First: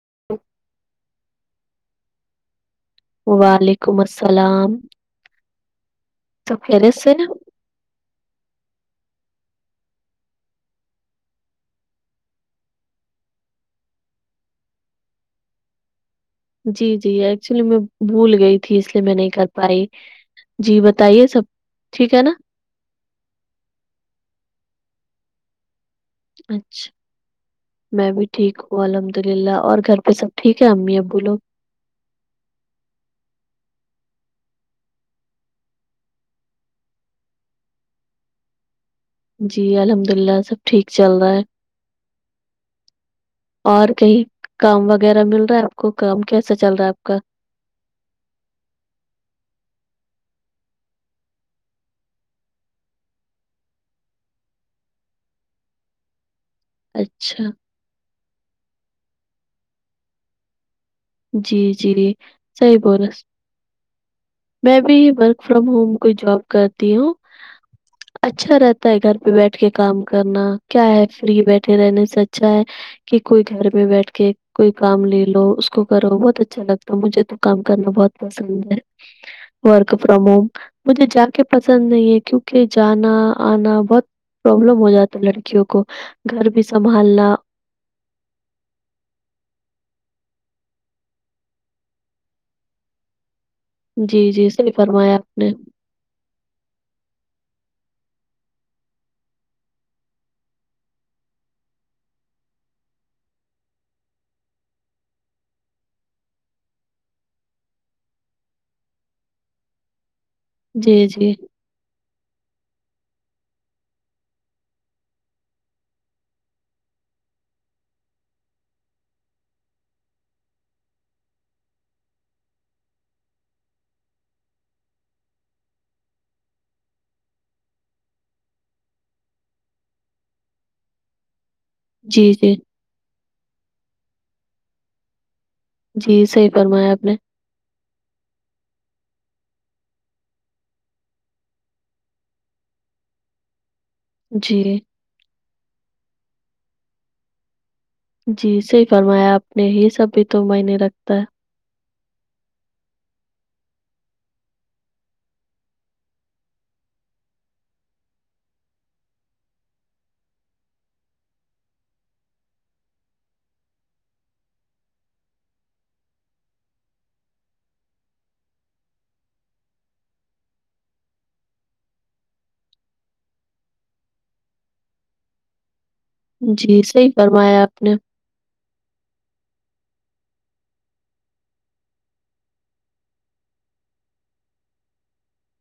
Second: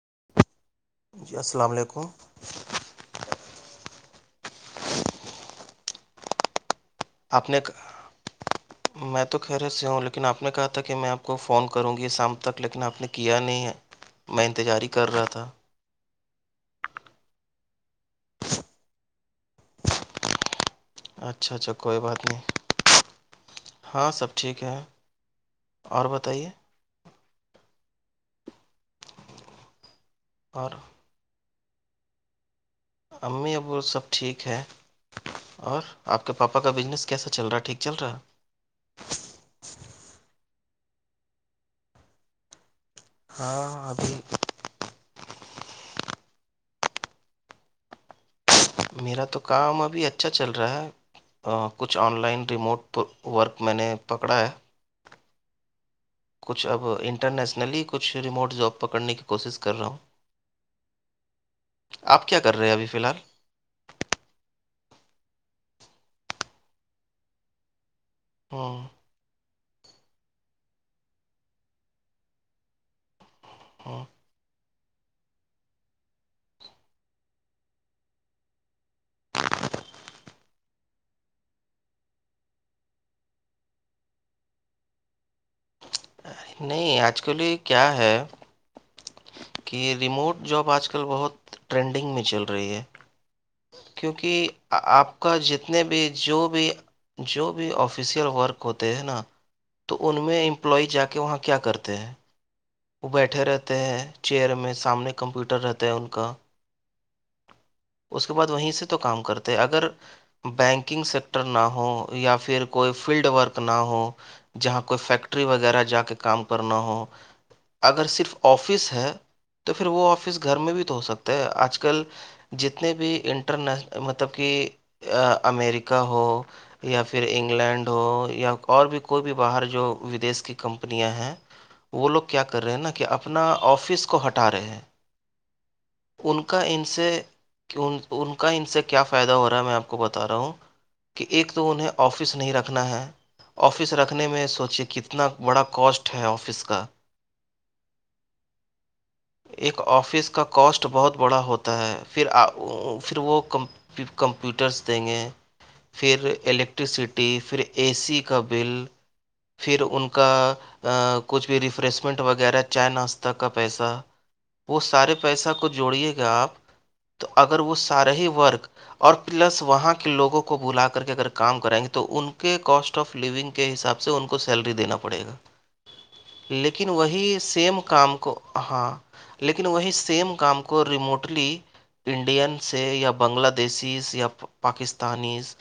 [unintelligible] جی السلام علیکم وعلیکم السلام تو پلے سے نا اپنے میں تو خیرت سے ہوں لیکن آپ نے کہا تھا کہ میں آپ کو فون کروں گی شام تک لیکن آپ نے کیا نہیں میں انتظار کر رہا تھا جی جی ایکچولی میں بھول گئی تھی اس لیے میں نہیں کر پائی جی بتائیے سب اچھا اچھا کوئی ٹھیک ہے بات نا نہیں ہاں سب ٹھیک ہے اور بتائیے میں بھی ٹھیک ہوں الحمد للہ اور گھر پہ سب ٹھیک ہے اور امی ابوولو امی ابو سب ٹھیک ہے اور آپ کے پاپا کا بزنس کیسا چل رہا ٹھیک چل رہا جی الحمد اللہ سب ٹھیک چل رہا ہے اور ہاں ابھی کہئی کام وغیرہ مل رہا ہے آپ کو کام کیسا چل رہا ہے آپ کا میرا تو کام ابھی اچھا چل رہا ہے کچھ آن لائن ریموٹ ورک میں نے پکڑا ہے کچھ اب اچھا انٹرنیسنلی کچھ ریموٹ جاب پکڑنے کی کوشش کر رہا ہوں جی جی آپ کیا کر رہے ہیں صحیح ابھی فی بول الحال میں بھی ورک فرام ہوم کو جاب کرتی ہوں اچھا ہوں رہتا ہے گھر پ بیٹھ کے کام کرنا کیا ہے فری بیٹھے رہنے سے اچھا ہے کہ کوئی گھر ہوں بیٹھ کے کوئی کام لے لو کو کرو بہت اچھا لگتا مجھے تو کام کرنا بہت پسند ہے ورک فرام ہوم مجھے جا کے پسند نہیں ہے کیونکہ جانا آنا بہت پرابلم ہو جاتا لڑکیوں کو گھر بھی نہیں آج سنبھالنا کل یہ کیا ہے کہ یہ ریموٹ جاب آج کل بہت ٹرینڈنگ میں چل رہی ہے کیک جی جی صحیح فرمایا آپ نے جتنے بھی جو بھی جو بھی آفیشیل ورک ہوتے ہیں نا تو ان میں امپلائی جا کے وہاں کیا کرتے ہیں وہ بیٹھے رہتے ہیں چیئر میں سامنے کمپیوٹر رہتا ہے ان کا اس کے بعد وہیں سے تو کام کرتے ہیں اگر جی بینکنگ جی سیکٹر نہ ہو یا پھر کوئی فیلڈ ورک نہ ہو جہاں کوئی فیکٹری وغیرہ جا کے کام کرنا ہو اگر صرف آفس ہے تو پھر وہ آفس گھر میں بھی تو ہو سکتا ہے آج کل جتنے بھی انٹرنیش مطلب کہ امیریکہ ہو یا پھر انگلینڈ ہو یا اور بھی کوئی بھی باہر جو ودیش کی کمپنیاں ہیں [unintelligible] جی جی ہے نا کہ اپنا آفس کو ہٹا رہے ہیں جی ان صحیح کا ان فرمایا آپ سے نے کہ ان کا ان سے کیا فائدہ ہو رہا ہے میں آپ کو بتا رہا ہوں کہ ایک تو انہیں آفس نہیں رکھنا ہے آفس رکھنے میں جی سوچے کتنا بڑا کاسٹ ہے آفس کا جی صحی فرمایا آپ نے ایک یہ سب بھی آفس کا تو میںنے کاسٹ بہت رکھتا ہے بڑا ہوتا ہے پھر پھر وہ کمپیوٹرس دیں گے پھر الیکٹرسٹی پھر اے سی کا بل پھر ان کا کچھ بھی ریفریش پسمنٹ وغیرہ چائے ناشہ کا پیسہ وہ سارے پیسہ کو جوڑیے گا آپ تو اگر وہ سارے ہی ورک اور پلس وہاں کے لوگوں کو بلا کر کے اگر کام کرائیں گے تو ان کے کوسٹ آف لونگ کے حساب سے ان کو سیلری دینا پڑے گا ہے جی لیکن صحیح وہی فرمایا سیم آپ نے کام کو ہاں لیکن وہی سیم کام کو ریموٹلی انڈین سے یا بنگلہ دیشز یا پاکستانیز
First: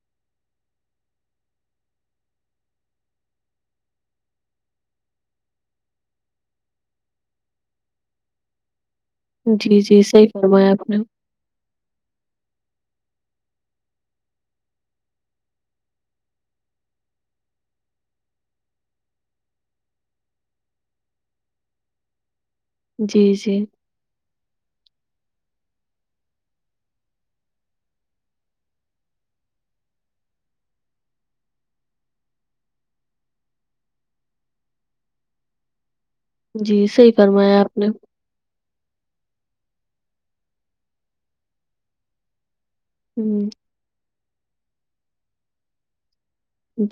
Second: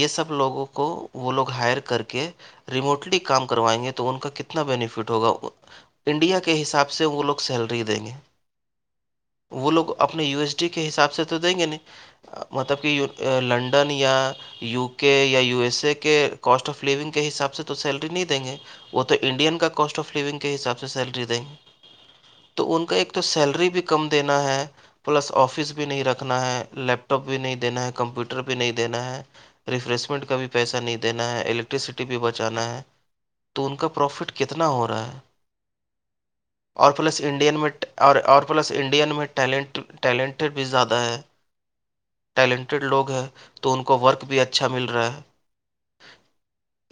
یہ سب لوگوں کو وہ لوگ ہائر کر کے ریموٹلی کام کروائیں گے تو ان کا کتنا بینیفٹ ہوگا انڈیا کے حساب سے وہ لوگ سیلری دیں گے وہ جی، لوگ جی، اپنے صحیح یو ایس ڈی فرمایا کے آپ نے۔ حساب سے تو دیں گے نا مطلب کہ لنڈن یا یو کے یا یو ایس اے کے کاسٹ آف لیونگ کے حساب سے تو سیلری نہیں دیں گے وہ تو انڈین کا کوسٹ آف لوونگ حساب سے سیلری دیں گے تو ان کا ایک تو جی، جی، سیلری بھی کم دینا ہے پلس آفس بھی نہیں رکھنا ہے لیپ ٹاپ بھی نہیں دینا ہے کمپیوٹر بھی نہیں دینا ہے ریفریشمنٹ کا بھی پیسہ نہیں دینا ہے الیکٹریسٹی بھی بچانا ہے تو ان کا پروفٹ کتنا ہو رہا ہے جی، اور صحیح پلس انڈین فرمایا میں آپ نے۔ اور پلس انڈین میں ٹیلنٹ ٹیلنٹ بھی زیادہ ہے ٹیلنٹیڈ لوگ ہیں ہوں، تو ان کو ورک بھی اچھا مل رہا ہے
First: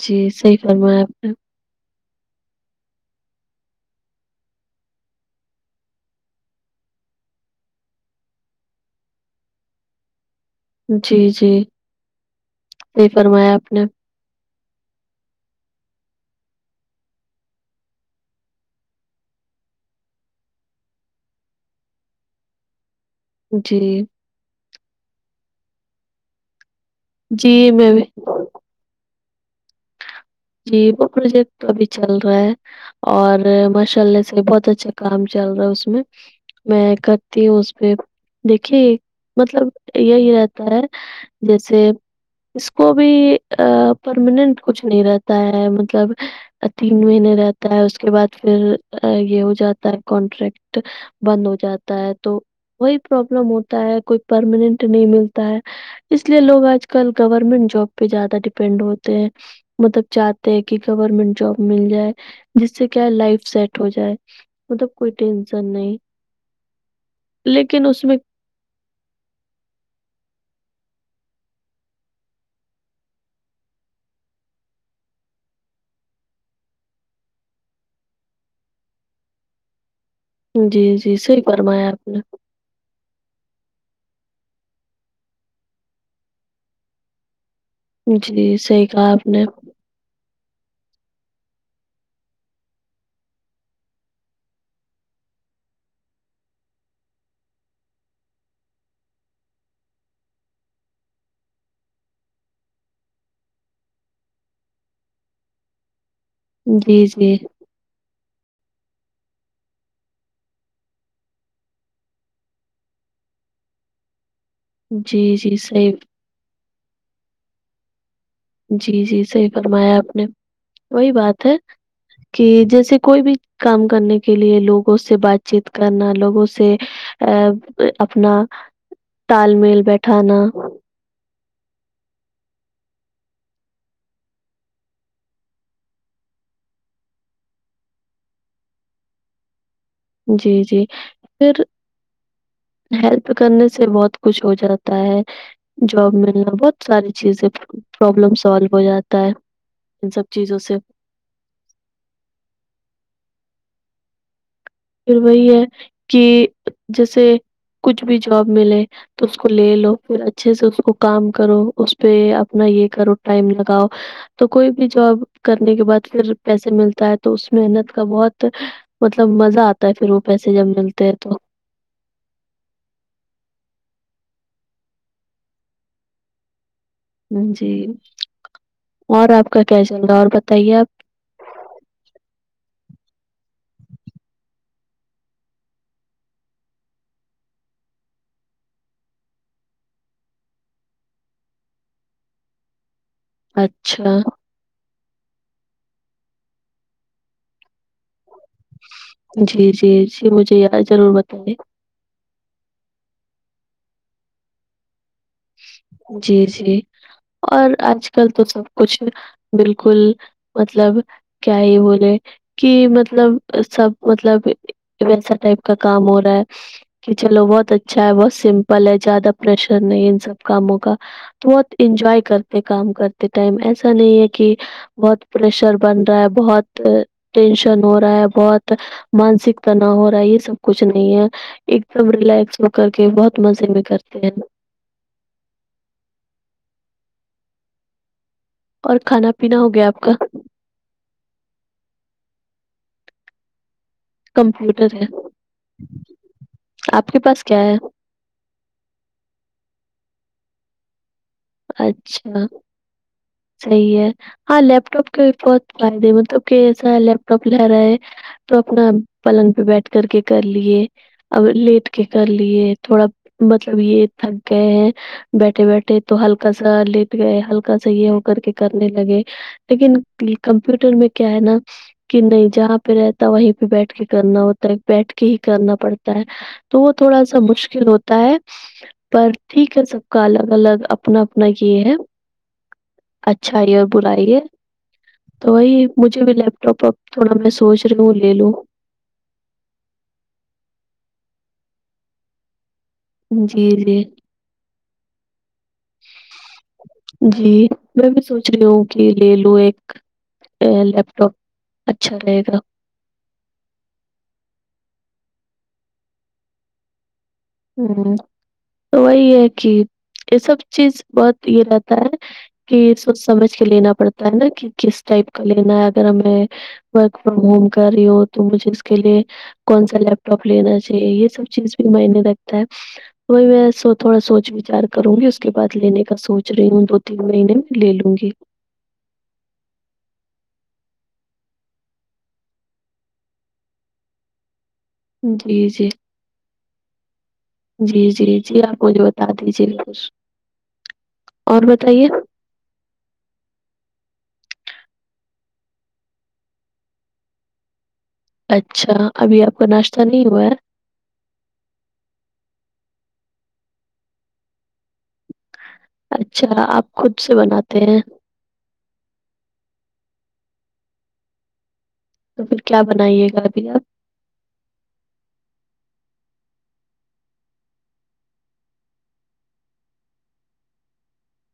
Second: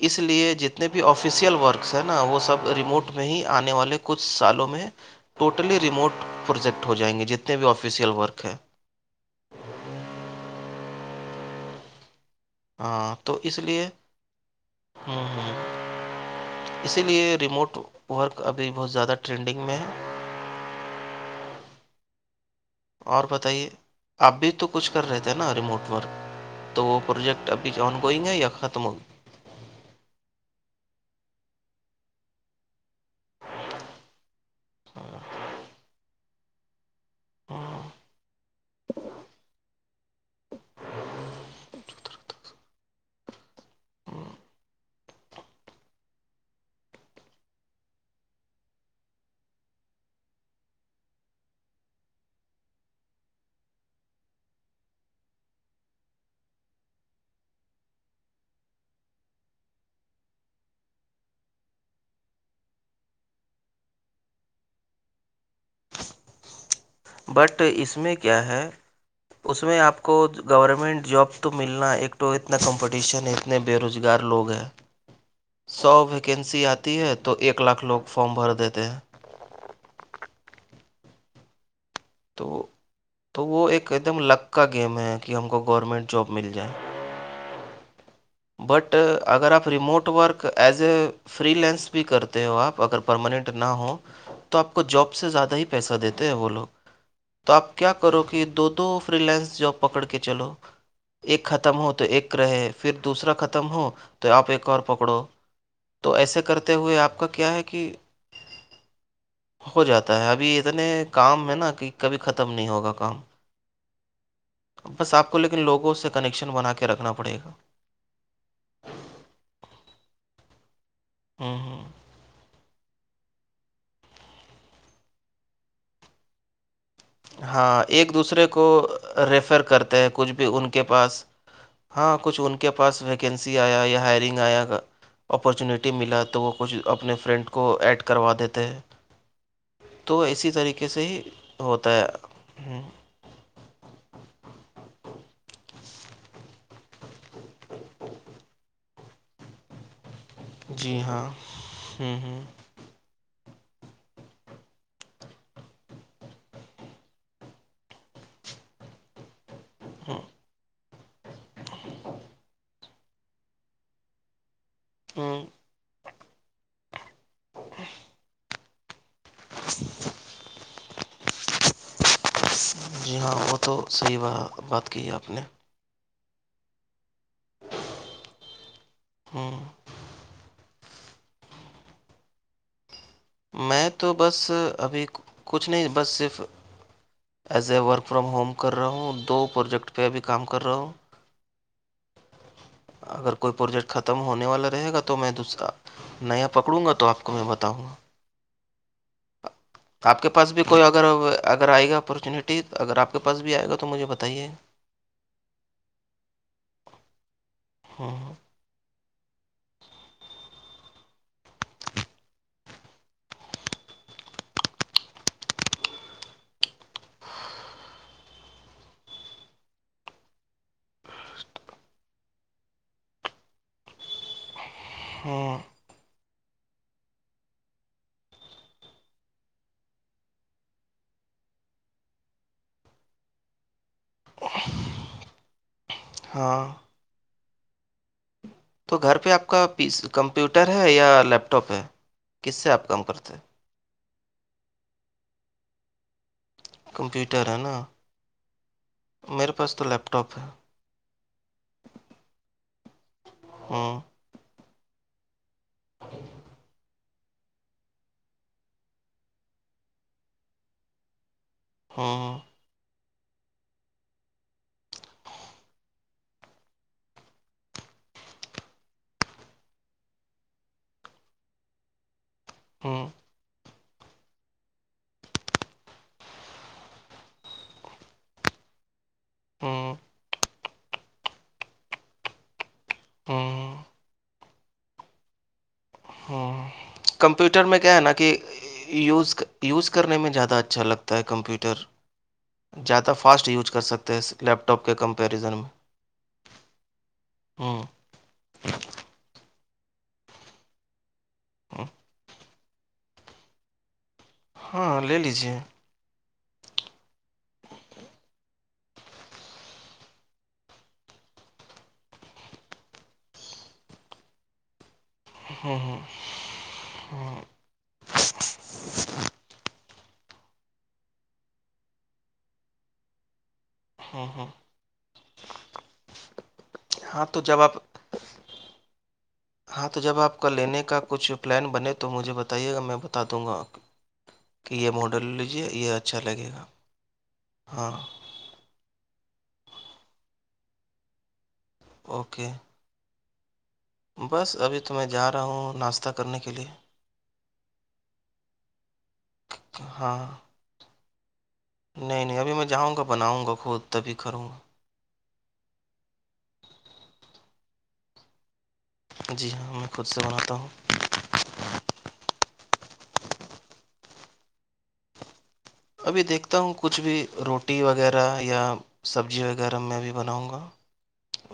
جی، اس لیے صحیح جتنے فرمایا بھی آپ نے۔ آفیسل ورکس ہیں نا وہ سب ریموٹ میں ہی آنے والے کچھ سالوں میں ٹوٹلی ریموٹ پروجیکٹ ہو جائیں گے جتنے بھی آفیسیل ورک ہیں جی جی یہی تو فرمایا اس آپ نے لیے ہ ہاں اسی لیے ریموٹ ورک ابھی بہت زیادہ ٹرینڈنگ میں ہے اور بتائیے جی، اپ بھی تو کچھ کر رہے تھے نا ریموٹ ورک تو پروجیکٹ جی، اھی میں آن بھی گوئگ ہے یا ختم ہو گ جی وہ پروجیکٹ تو ابھی چل رہا ہے اور ماشاء اللہ سے بہت اچھا کام گیا؟ چل رہا ہے اس میں میں کرتی ہے اس پہ دیکے مطلب یہی رہتا ہے جیسے اس کو بھی پرماننٹ کچھ نہیں رہتا تا ہے مطلب تین مہینے رہتا ہے اس کے بعد پھر یہ ہو جاتا ہے کانٹریکٹ بند ہو جاتا ہے تو وہی پرابلم ہوتا ہے کوئی پرماننٹ نہیں ملتا ہے اس لیے لوگ آج کل گورنمنٹ جاب پہ زیادہ ڈیپینڈ ہوتے ہیں مطلب چاہتے ہیں کہ گورمنٹ جاب مل جائے جس سے کیا لائف سیٹ ہو جائے مطلب کوئی ٹینسن نہیں بٹ اس میں کیا ہے اس میں آپ کو گورمنٹ جاب تو ملنا ایک تو اتنا کمپٹیشن ہے اتنے بے روزگار لوگ ہیں سو ویکینسی آتی ہے تو ایک لاکھ لوگ فارم بھر دیتے ہیں جی جی صحیح فرمایا آپ نے تو وہ تو وہ ایک ایک دم لک کا گیم ہے کہ ہم کو گورمنٹ جاب مل جائے جی، صحیح بٹ کہا نے، اگر آپ remote work as a freelance بھی کرتے ہو آپ اگر پرماننٹ نہ ہوں تو آپ کو جاب سے زیادہ ہی پیسہ دیتے ہیں وہ لوگ تو آپ کیا کرو کہ دو دو فرییلائنس جاب پکڑ کے چلو ایک ختم ہو تو ایک رہے پھر دوسرا ختم ہو تو آپ ایک اور پکڑو تو ایسے کرتے ہوئے جی، آپ کا جی۔ کیا ہے [unintelligible] ہو جاتا ہے ابھی اتنے کام ہے نا کہ کبھی ختم نہیں ہوگا کام بس جی، آپ کو جی، لیکن صحیح لوگوں سے کنیکشن بنا کے رکھنا پڑے گا جی جی صحیح فرمایا آپ نے وہی بات ہے ہوں ہوں کہ جیسے کوئی بھی کام کرنے کے لیے لوگوں سے بات چیت کرنا لوگوں سے آ، ہاں ایک اپنا دوسرے کو تال ریفر میل کرتا ہے کچھ بیٹھانا بھی ان کے پاس ہاں کچھ ان کے پاس ویکینسی آیا یا ہائرنگ آیا گا اپارچونیٹی ملا تو وہ کچھ اپنے فرینڈ کو ایڈ کروا دیتے ہیں تو اسی جی، جی، طریقے سے ہی پھر ہوتا ہے ہ ہیلپ کرنے سے بہت کچھ ہو جاتا ہے جاب ملنا بہت ساری چیزیں پرابلم سالو ہو جاتا ہے ان سب چیزوں سے جی ہاں ہوں ہوں پھر وہی ہے کہ جیسے کچھ بھی جاب ملے تو اس کو لے لو پھر ہوں اچھے سے اس کو کام کرو اس پہ اپنا یہ کرو ٹائم لگاؤ تو کوئی بھی جاب ہوں، کرنے کے بعد پھر پیسے ملتا ہے تو اس محنت کا بہت مطلب مزہ آتا ہے پھر وہ پیسے جب ملتے ہیں تو جی ہاں وہ تو صحیح ب بات کی ہے آپ نے جی اور آپ ہوں کا کیا چل رہا ہے اور بتائیے آپ میں تو بس ابھی کچھ نہیں بس صرف as a work from home کر رہا ہوں دو پروجیکٹ پہ بھی کام کر رہا ہوں اگر کوئی پروجیکٹ اچھا ختم ہونے والا رہے گا تو تو میں دوسرا نیا پکڑوں گا تو آپ کو میں بتاؤں گا جی جی آپ کے جی پاس مجھے بھی یاد کوئی اگر ضرور بتائیے اگر آئے گا اپارچونیٹی اگر آپ کے پاس بھی آئے گا تو مجھے بتائیے جی جی اور اج کل ہوں تو سب کچھ بالکل مطلب کیا یہ بولے کہ مطلب سب مطلب ایسا ٹائپ کا کام ہو رہا ہے کہ چلو بہت اچھا ہے بہت سمپل ہے زیادہ پریشر نہیں سب کاموں کا تو بہت انجوائے کرتے کام کرتے ٹائم ایسا نہیں ہے کہ بہت ہوں پریشر بن رہا ہے بہت ٹینشن ہو رہا ہے بہت مانسکتا نہ ہو رہا ہے یہ سب کچھ نہیں ہے ایک دم ریلیکس ہو کر کے بہت مزے میں کرتے ہیں نا ہاں تو اور گھر پہ کھانا آپ پینا کا ہو گیا پیس آپ کا کمپیوٹر ٹر ہے یا لیپ ٹاپ ہے کس سے آپ کام کرتے کمپیوٹر ہے آپ کے پاس کمپیوٹر ہے کیا نا میرے پاس تو لیپ ٹاپ ہے اچھا صحیح ہوں ہے ہاں لیپ ٹاپ کے بہت فائدے مطلب کہساء ال پ لہرا ہے تو اپنا پلنگ پہ بیٹھ کر کے کر لیے ا لے اٹ کے کر ہوں لیے تھوڑا مطلب یہ تھک گئے ہیں بیٹھے بیٹھے تو ہلکا سا لیٹ گئے ہلکا سا یہ ہو کر کے کرنے لگے لیکن کمپیوٹر میں کیا ہے نا کہ نہیں جہاں پہ ہوں رہتا وہیں پہ بیٹھ کے کرنا ہوتا ہے بیٹھ کے ہی کرنا پڑتا ہے تو وہ تھوڑا سا مشکل ہوتا ہے پر ٹھیک ہے ہوں سب کا الگ الگ اپنا اپنا یہ ہے اچھا ہوں یہ اور برائی ہے تو وہی مجھے بھی ل ہوں توپ اپ تھوڑا میں سوچ رہی ہوں لے لوں یز یوز کرنے میں زیادہ اچھا لگتا ہے کمپیوٹرد فاسٹ جی یوز کر جی سکتے اس لیپ ٹاپ کے کمپیریزن میں جی ہوں میں بھی سوچھ لوکلی لے لو ایک لیپ ہوں ٹاپ اچھا رہے گا ہاں لے لیجیے ہ تو وہی ہے کہ یہ سب چیز بہت یہ رہتا ہے کہ سوچھ سمجھ کے لینا پڑتا ہے نا کہ کس ٹپ کا لینا ہوں ہے ہوں اگر ہمیں ورک فرام ہوں ہوم کر رہی ہو تو مجھے اس کے لیے کون سا لیپٹاپ لینا چاہیے یہ سب چیز بھی میں وہی میں سو تھوڑا ہوں ہوں سوچھ وچار کروں گی اس کے بعد لینے کا سوچ رہی ہوں دو تین ہاں تو مہینے جب آپ میں لے لوں گی ہاں تو جب آپ کا لینے کا کچھ پلان بنے تو مجھے بتائیے گا میں بتا دوں گا کہ یہ ماڈل جی لیجئے جی یہ اچھا لگے گا ہاں جی جی جی آپ مجھے بتا دیجیے کچھ اور بتائیے اوکے بس ابھی تو میں جا رہا ہوں ناشتہ کرنے کے لیے اچھا ابھی آپ کو ناشتہ ہاں نہیں ہوا نہیں نہیں ابھی میں جاؤں گا بناؤں گا خود تبھی کروں گا اچھا آپ خود سے بناتے ہیں جی ہاں میں خود سے بناتا ہوں تو پھر کیا بنائیے گا ابھی آپ ابھی دیکھتا ہوں کچھ بھی روٹی وغیرہ یا سبزی وغیرہ میں بھی بناؤں گا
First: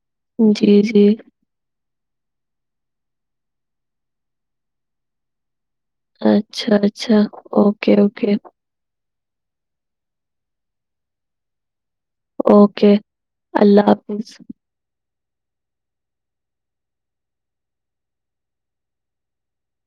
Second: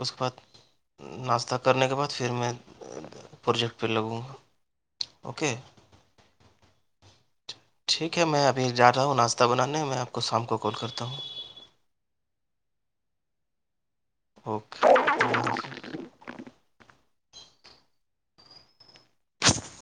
اس کے بعد جی جی ناشتہ کرنے کے بعد پھر میں پروجیکٹ پہ لگوں گا اوکے اچھا اچھا اوکے ٹھیک ہے اوکے میں ابھی جا رہا ہوں ناشتہ بانے میں آپ کو شام کو کال کرتا ہوں اوکے اللہ حافظ اوکے اس [inaudible]